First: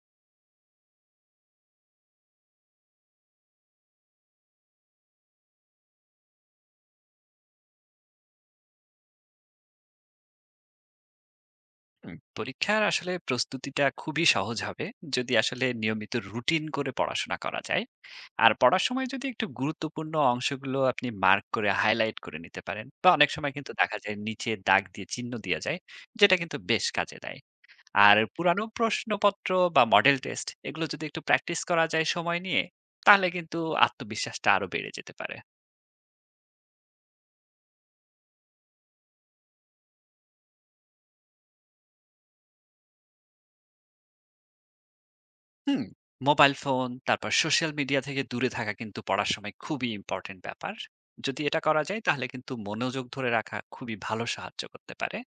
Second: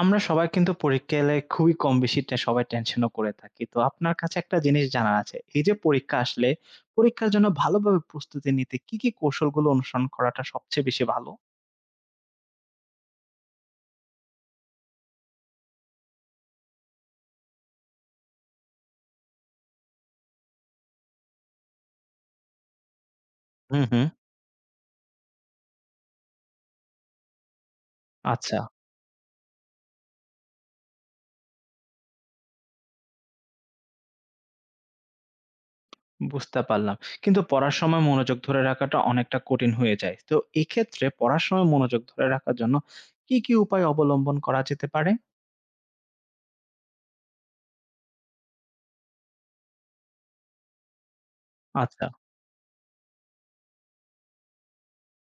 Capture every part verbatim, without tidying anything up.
আমরা সবাই কিন্তু পরীক্ষা এলে খুবই কম বেশি টে সবাই টেনশনও করে থাকি। তো আপনার কাছে একটা জিনিস জানার আছে। এই যে পরীক্ষা আসলে, পরীক্ষার জন্য ভালোভাবে প্রস্তুতি নিতে কি, কি কৌশলগুলো অনুসরণ করাটা সবচেয়ে বেশি ভালো? হুম, পরীক্ষার আসলে প্রস্তুতিটা খুবই সহজ হবে যদি আসলে নিয়মিত রুটিন করে পড়াশোনা করা যায় আর পড়ার সময় যদি একটু গুরুত্বপূর্ণ অংশগুলো আপনি মার্ক করে হাইলাইট করে নিতে পারেন বা অনেক সময় কিন্তু হুম, দেখা হুম। যায় নিচে দাগ দিয়ে চিহ্ন দেওয়া যায় যেটা কিন্তু বেশ কাজে দেয়। আর আচ্ছা, পুরানো প্রশ্নপত্র বা মডেল টেস্ট এগুলো যদি একটু প্র্যাকটিস করা যায় সময় নিয়ে, তাহলে কিন্তু আত্মবিশ্বাসটা আরো বেড়ে যেতে পারে। বুঝতে পারলাম। কিন্তু পড়ার সময় মনোযোগ ধরে রাখাটা অনেকটা কঠিন হয়ে যায়। তো এক্ষেত্রে পড়ার সময় মনোযোগ ধরে রাখার জন্য কি, কি উপায় অবলম্বন করা যেতে পারে? হুম, মোবাইল ফোন তারপর সোশ্যাল মিডিয়া থেকে দূরে থাকা কিন্তু পড়ার সময় খুবই ইম্পর্টেন্ট ব্যাপার। যদি এটা করা যায় আচ্ছা। তাহলে কিন্তু মনোযোগ ধরে রাখা খুবই ভালো সাহায্য করতে পারে।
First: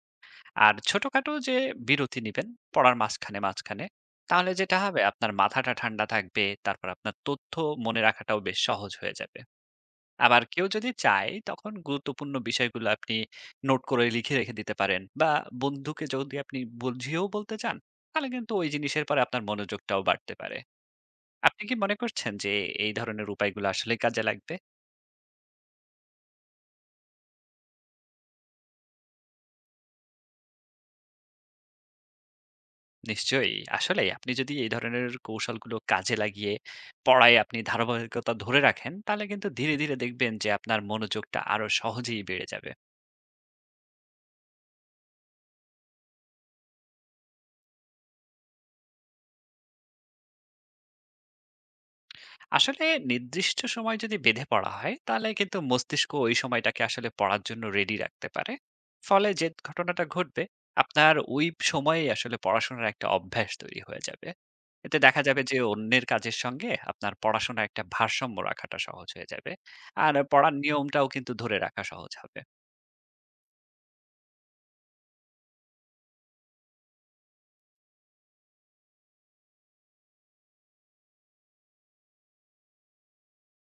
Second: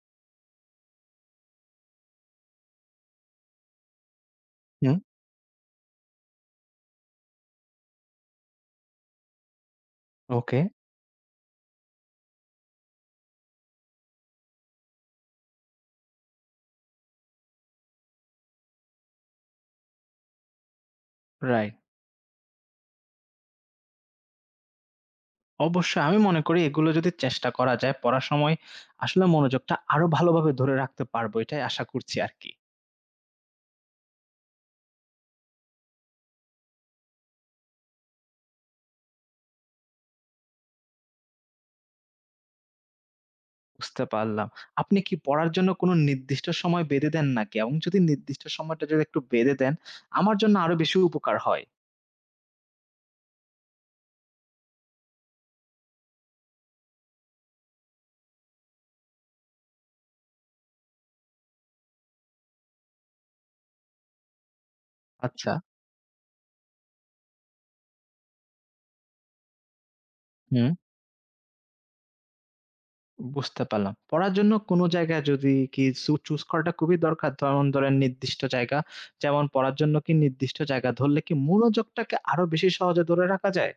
আর ছোটখাটো যে বিরতি নিবেন পড়ার মাঝখানে, মাঝখানে, তাহলে যেটা হুম, হবে আপনার মাথাটা ঠান্ডা থাকবে। তারপর আপনার তথ্য মনে রাখাটাও বেশ সহজ হয়ে যাবে। আবার ওকে, কেউ যদি চায় তখন গুরুত্বপূর্ণ বিষয়গুলো আপনি নোট করে লিখে রেখে দিতে পারেন বা বন্ধুকে যদি আপনি বুঝিয়েও বলতে চান, তাহলে কিন্তু ওই জিনিসের পরে আপনার মনোযোগটাও বাড়তে পারে। আপনি রাইট। কি মনে করছেন যে এই ধরনের উপায়গুলো আসলেই কাজে লাগবে? অবশ্যই আমি মনে করি এগুলো যদি চেষ্টা করা যায় পড়ার সময় আসলে মনোযোগটা আরো ভালোভাবে ধরে রাখতে পারবো। এটাই আশা করছি আরকি। নিশ্চয়ই। আসলেই আপনি যদি এই ধরনের কৌশলগুলো কাজে লাগিয়ে পড়ায় আপনি ধারাবাহিকতা ধরে রাখেন, তাহলে কিন্তু ধীরে, ধীরে দেখবেন যে আপনার মনোযোগটা আরো সহজেই বেড়ে যাবে। বুঝতে পারলাম। আপনি কি পড়ার জন্য কোনো নির্দিষ্ট সময় বেঁধে দেন নাকি? এবং যদি নির্দিষ্ট সময়টা যদি একটু বেঁধে দেন, আমার জন্য আরো বেশি উপকার হয়। আসলে নির্দিষ্ট সময় যদি বেঁধে পড়া হয় তাহলে কিন্তু মস্তিষ্ক ওই সময়টাকে আসলে পড়ার জন্য রেডি রাখতে পারে, ফলে যে ঘটনাটা ঘটবে আপনার ওই সময়ে আসলে পড়াশোনার একটা অভ্যাস তৈরি হয়ে যাবে। এতে দেখা যাবে আচ্ছা। যে অন্যের কাজের সঙ্গে আপনার পড়াশোনার একটা ভারসাম্য রাখাটা সহজ হয়ে যাবে। আর পড়ার হুম, নিয়মটাও কিন্তু ধরে রাখা সহজ হবে। বুঝতে পারলাম। পড়ার জন্য কোনো জায়গায় যদি কিছু চুজ করাটা খুবই দরকার। যেমন ধরেন নির্দিষ্ট জায়গা। যেমন পড়ার জন্য কি নির্দিষ্ট জায়গা ধরলে কি মনোযোগটাকে আরো বেশি সহজে ধরে রাখা যায়?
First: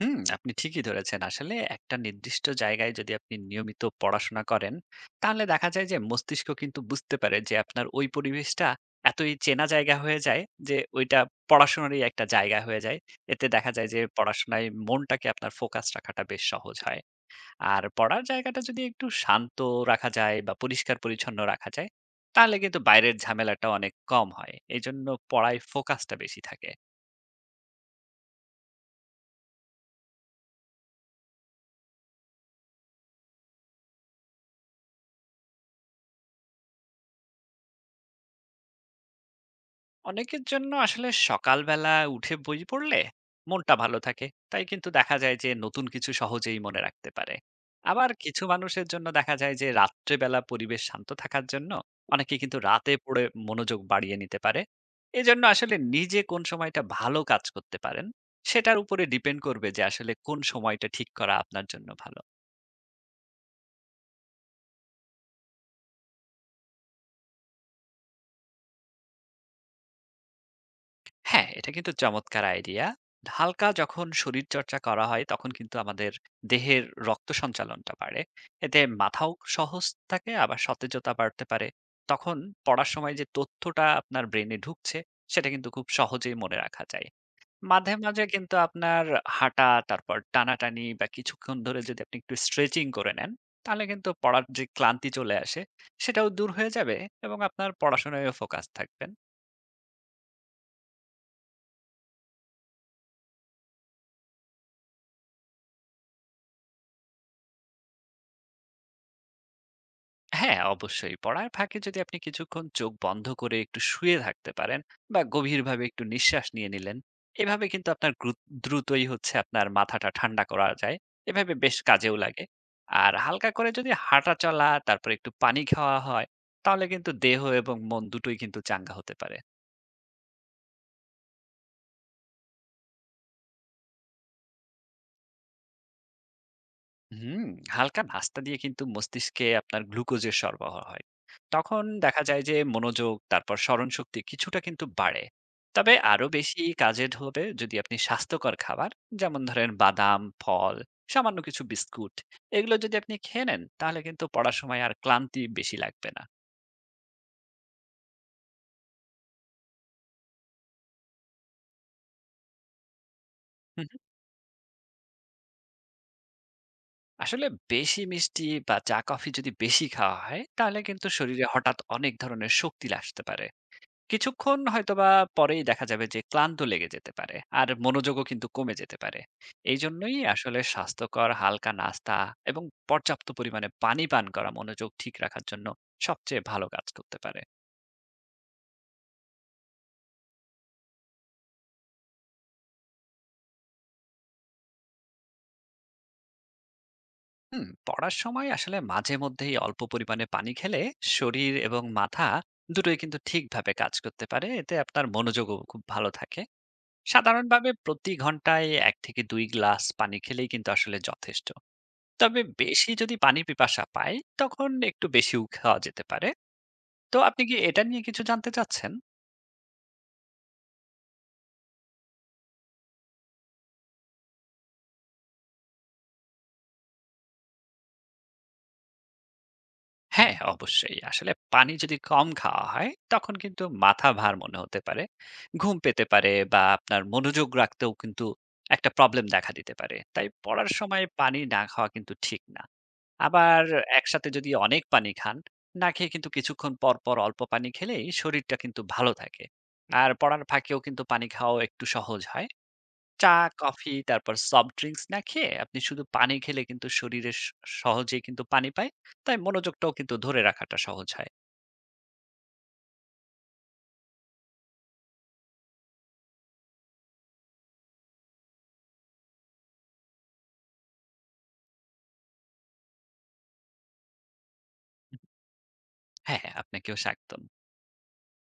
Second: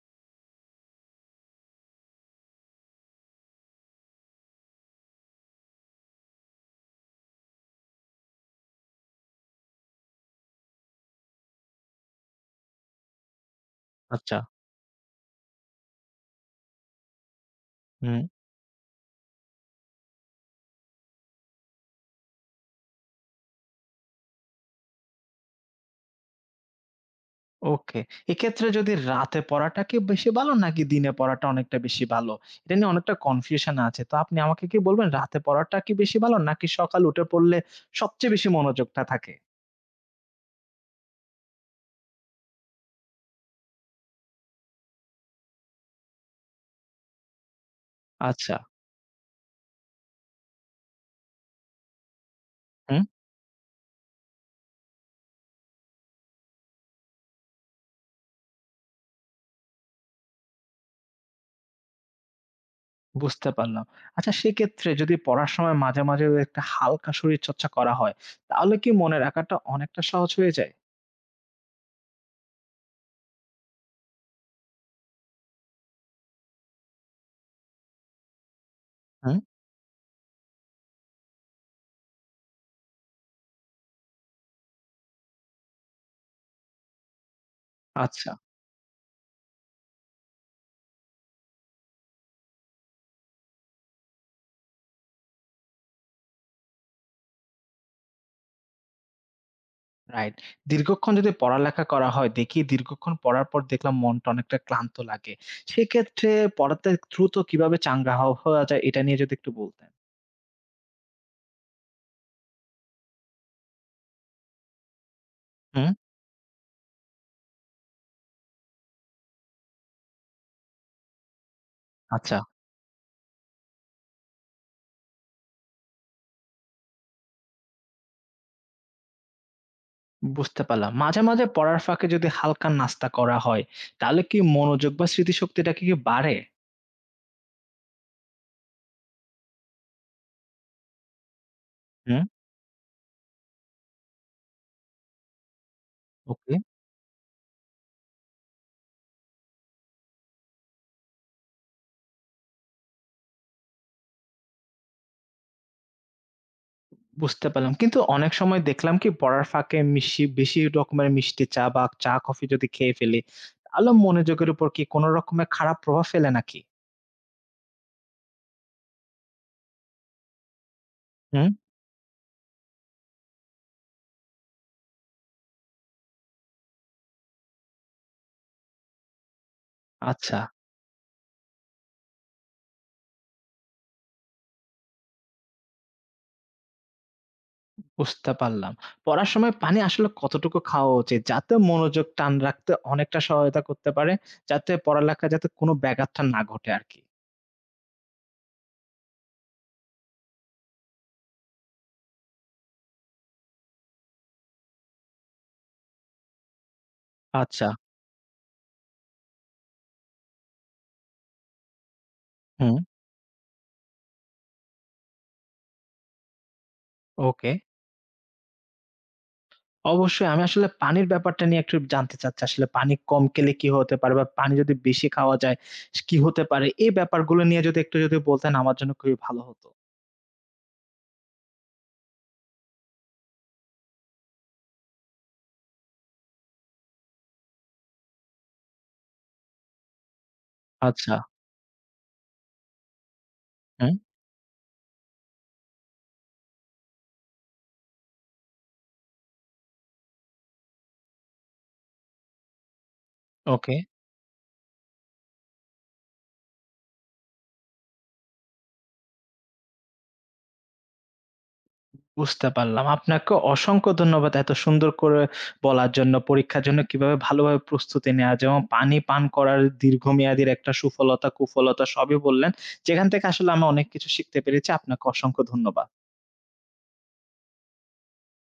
হুম, আপনি ঠিকই ধরেছেন। আসলে একটা নির্দিষ্ট জায়গায় যদি আপনি নিয়মিত পড়াশোনা করেন, তাহলে দেখা যায় যে মস্তিষ্ক কিন্তু বুঝতে পারে যে আপনার ওই পরিবেশটা এতই চেনা জায়গা হয়ে যায় যে ওইটা পড়াশোনারই একটা জায়গা হয়ে যায়। এতে দেখা যায় যে আচ্ছা। পড়াশোনায় মনটাকে আপনার ফোকাস রাখাটা বেশ সহজ হয়। আর হুম। পড়ার জায়গাটা যদি একটু শান্ত রাখা যায় বা পরিষ্কার-পরিচ্ছন্ন রাখা যায়, তাহলে কিন্তু বাইরের ঝামেলাটা অনেক কম হয়। এজন্য পড়ায় ফোকাসটা বেশি থাকে। ওকে। এক্ষেত্রে যদি রাতে পড়াটা কি বেশি ভালো নাকি দিনে পড়াটা অনেকটা বেশি ভালো? এটা নিয়ে অনেকটা কনফিউশন আছে। তো আপনি আমাকে কি বলবেন রাতে পড়াটা কি বেশি ভালো নাকি সকালে উঠে পড়লে সবচেয়ে বেশি মনোযোগটা থাকে? অনেকের জন্য আসলে সকালবেলা উঠে বই পড়লে মনটা ভালো থাকে, তাই কিন্তু দেখা যায় যে নতুন কিছু সহজেই মনে রাখতে পারে। আবার কিছু আচ্ছা। মানুষের জন্য দেখা যায় যে রাত্রেবেলা পরিবেশ শান্ত থাকার জন্য অনেকে কিন্তু রাতে হুম, পড়ে মনোযোগ বাড়িয়ে নিতে পারে। এজন্য আসলে নিজে কোন সময়টা ভালো কাজ করতে পারেন সেটার উপরে ডিপেন্ড করবে যে আসলে কোন সময়টা ঠিক করা আপনার জন্য ভালো। বুঝতে পারলাম। আচ্ছা সেক্ষেত্রে যদি পড়ার সময় মাঝে, মাঝে ওই একটা হালকা শরীরচর্চা করা হয়, তাহলে কি মনে রাখাটা অনেকটা সহজ হয়ে যায়? হ্যাঁ, এটা কিন্তু চমৎকার আইডিয়া। হালকা যখন শরীরচর্চা করা হয়, তখন কিন্তু আমাদের দেহের রক্ত সঞ্চালনটা বাড়ে। এতে মাথাও হুম, সহজ থাকে, আবার সতেজতা বাড়তে পারে। তখন পড়ার সময় যে তথ্যটা আপনার ব্রেইনে ঢুকছে, সেটা কিন্তু খুব সহজেই মনে রাখা যায়। মাঝে, মাঝে আচ্ছা। কিন্তু আপনার হাঁটা, তারপর টানাটানি বা কিছুক্ষণ ধরে যদি আপনি একটু স্ট্রেচিং করে নেন, তাহলে কিন্তু পড়ার যে ক্লান্তি চলে আসে, সেটাও দূর হয়ে যাবে এবং আপনার পড়াশোনায়ও ফোকাস থাকবেন। রাইট। দীর্ঘক্ষণ যদি পড়ালেখা করা হয়, দেখি দীর্ঘক্ষণ পড়ার পর দেখলাম মনটা অনেকটা ক্লান্ত লাগে। সেক্ষেত্রে পড়াতে দ্রুত কিভাবে চাঙ্গা হ হওয়া যায় এটা নিয়ে যদি একটু বলতেন। হ্যাঁ, অবশ্যই। পড়ার ফাঁকে যদি আপনি কিছুক্ষণ চোখ বন্ধ করে একটু শুয়ে থাকতে পারেন বা গভীরভাবে হুম, একটু নিঃশ্বাস নিয়ে নিলেন। এভাবে কিন্তু আপনার গ্রু দ্রুতই হচ্ছে আপনার মাথাটা ঠান্ডা করা যায়। এভাবে বেশ কাজেও আচ্ছা। লাগে। আর হালকা করে যদি হাঁটা চলা, তারপরে একটু পানি খাওয়া হয়, তাহলে কিন্তু দেহ এবং মন দুটোই কিন্তু চাঙ্গা হতে পারে। বুঝতে পারলাম। মাঝে, মাঝে পড়ার ফাঁকে যদি হালকা নাস্তা করা হয়, তাহলে কি মনোযোগ বা স্মৃতিশক্তিটা কি কি বাড়ে? হুম, হালকা নাস্তা দিয়ে কিন্তু মস্তিষ্কে আপনার গ্লুকোজের সরবরাহ হয়। তখন হুম, দেখা যায় যে মনোযোগ, তারপর স্মরণশক্তি কিছুটা কিন্তু বাড়ে। তবে আরো ওকে। বেশি কাজে হবে যদি আপনি স্বাস্থ্যকর খাবার, যেমন ধরেন বাদাম, ফল, সামান্য কিছু বিস্কুট এগুলো যদি আপনি খেয়ে নেন তাহলে কিন্তু পড়ার সময় আর ক্লান্তি বেশি লাগবে না। বুঝতে পারলাম। কিন্তু অনেক সময় দেখলাম কি পড়ার ফাঁকে মিশি বেশি রকমের মিষ্টি চা বা চা কফি যদি খেয়ে ফেলি, হুম, তাহলে হুম। মনোযোগের উপর কি কোনো রকমের খারাপ প্রভাব ফেলে নাকি? আসলে বেশি মিষ্টি বা চা কফি যদি বেশি খাওয়া হয় তাহলে কিন্তু শরীরে হুম। হঠাৎ অনেক ধরনের শক্তি আসতে পারে। কিছুক্ষণ হয়তোবা পরেই দেখা যাবে যে ক্লান্ত লেগে যেতে পারে। আর মনোযোগও কিন্তু কমে যেতে পারে। এইজন্যই আচ্ছা। আসলে স্বাস্থ্যকর হালকা নাস্তা এবং পর্যাপ্ত পরিমাণে পানি পান করা মনোযোগ ঠিক রাখার জন্য সবচেয়ে ভালো কাজ করতে পারে। বুঝতে পারলাম। পড়ার সময় পানি আসলে কতটুকু খাওয়া উচিত? যাতে মনোযোগ টান রাখতে অনেকটা সহায়তা করতে পারে, যাতে পড়ালেখায় যাতে কোনো ব্যাঘাতটা না ঘটে আরকি। হুম, পড়ার সময় আসলে মাঝে মধ্যেই অল্প পরিমাণে পানি খেলে শরীর এবং মাথা দুটোই কিন্তু ঠিকভাবে কাজ করতে পারে। এতে আপনার মনোযোগও খুব ভালো থাকে। আচ্ছা, সাধারণভাবে প্রতি ঘন্টায় এক থেকে দুই গ্লাস পানি খেলেই কিন্তু আসলে যথেষ্ট। তবে হুম, বেশি যদি পানির পিপাসা পায়, তখন একটু বেশিও খাওয়া যেতে পারে। তো আপনি ওকে। কি এটা নিয়ে কিছু জানতে চাচ্ছেন? অবশ্যই আমি আসলে পানির ব্যাপারটা নিয়ে একটু জানতে চাচ্ছি। আসলে পানি কম খেলে কি হতে পারে? বা পানি যদি বেশি খাওয়া যায় স কি হতে পারে? এই ব্যাপারগুলো নিয়ে যদি একটু যদি বলতেন আমার জন্য খুবই ভালো হতো। হ্যাঁ, অবশ্যই। আসলে পানি যদি কম খাওয়া হয়, তখন কিন্তু মাথা ভার মনে হতে পারে। ঘুম পেতে পারে বা আপনার মনোযোগ রাখতেও কিন্তু একটা প্রবলেম দেখা দিতে পারে। তাই পড়ার সময় আচ্ছা, পানি না খাওয়া কিন্তু ঠিক না। আবার হুম, একসাথে যদি অনেক পানি খান, না খেয়ে কিন্তু কিছুক্ষণ পর, পর অল্প পানি খেলেই শরীরটা কিন্তু ভালো থাকে। আর পড়ার ফাঁকেও কিন্তু পানি খাওয়াও একটু সহজ হয়। চা, ওকে। কফি তারপর সফট ড্রিংকস না খেয়ে আপনি শুধু পানি খেলে কিন্তু শরীরে স সহজেই কিন্তু পানি পায়। তাই মনোযোগটাও কিন্তু ধরে রাখাটা সহজ হয়। বুঝতে পারলাম। আপনাকে অসংখ্য ধন্যবাদ এত সুন্দর করে বলার জন্য, পরীক্ষার জন্য কিভাবে ভালোভাবে প্রস্তুতি নেওয়া যায় এবং পানি পান করার দীর্ঘমেয়াদীর একটা সুফলতা, কুফলতা সবই বললেন। যেখান থেকে আসলে আমি অনেক কিছু শিখতে পেরেছি। আপনাকে অসংখ্য ধন্যবাদ। হ্যাঁ, হ্যাঁ, আপনাকেও স্বাগতম।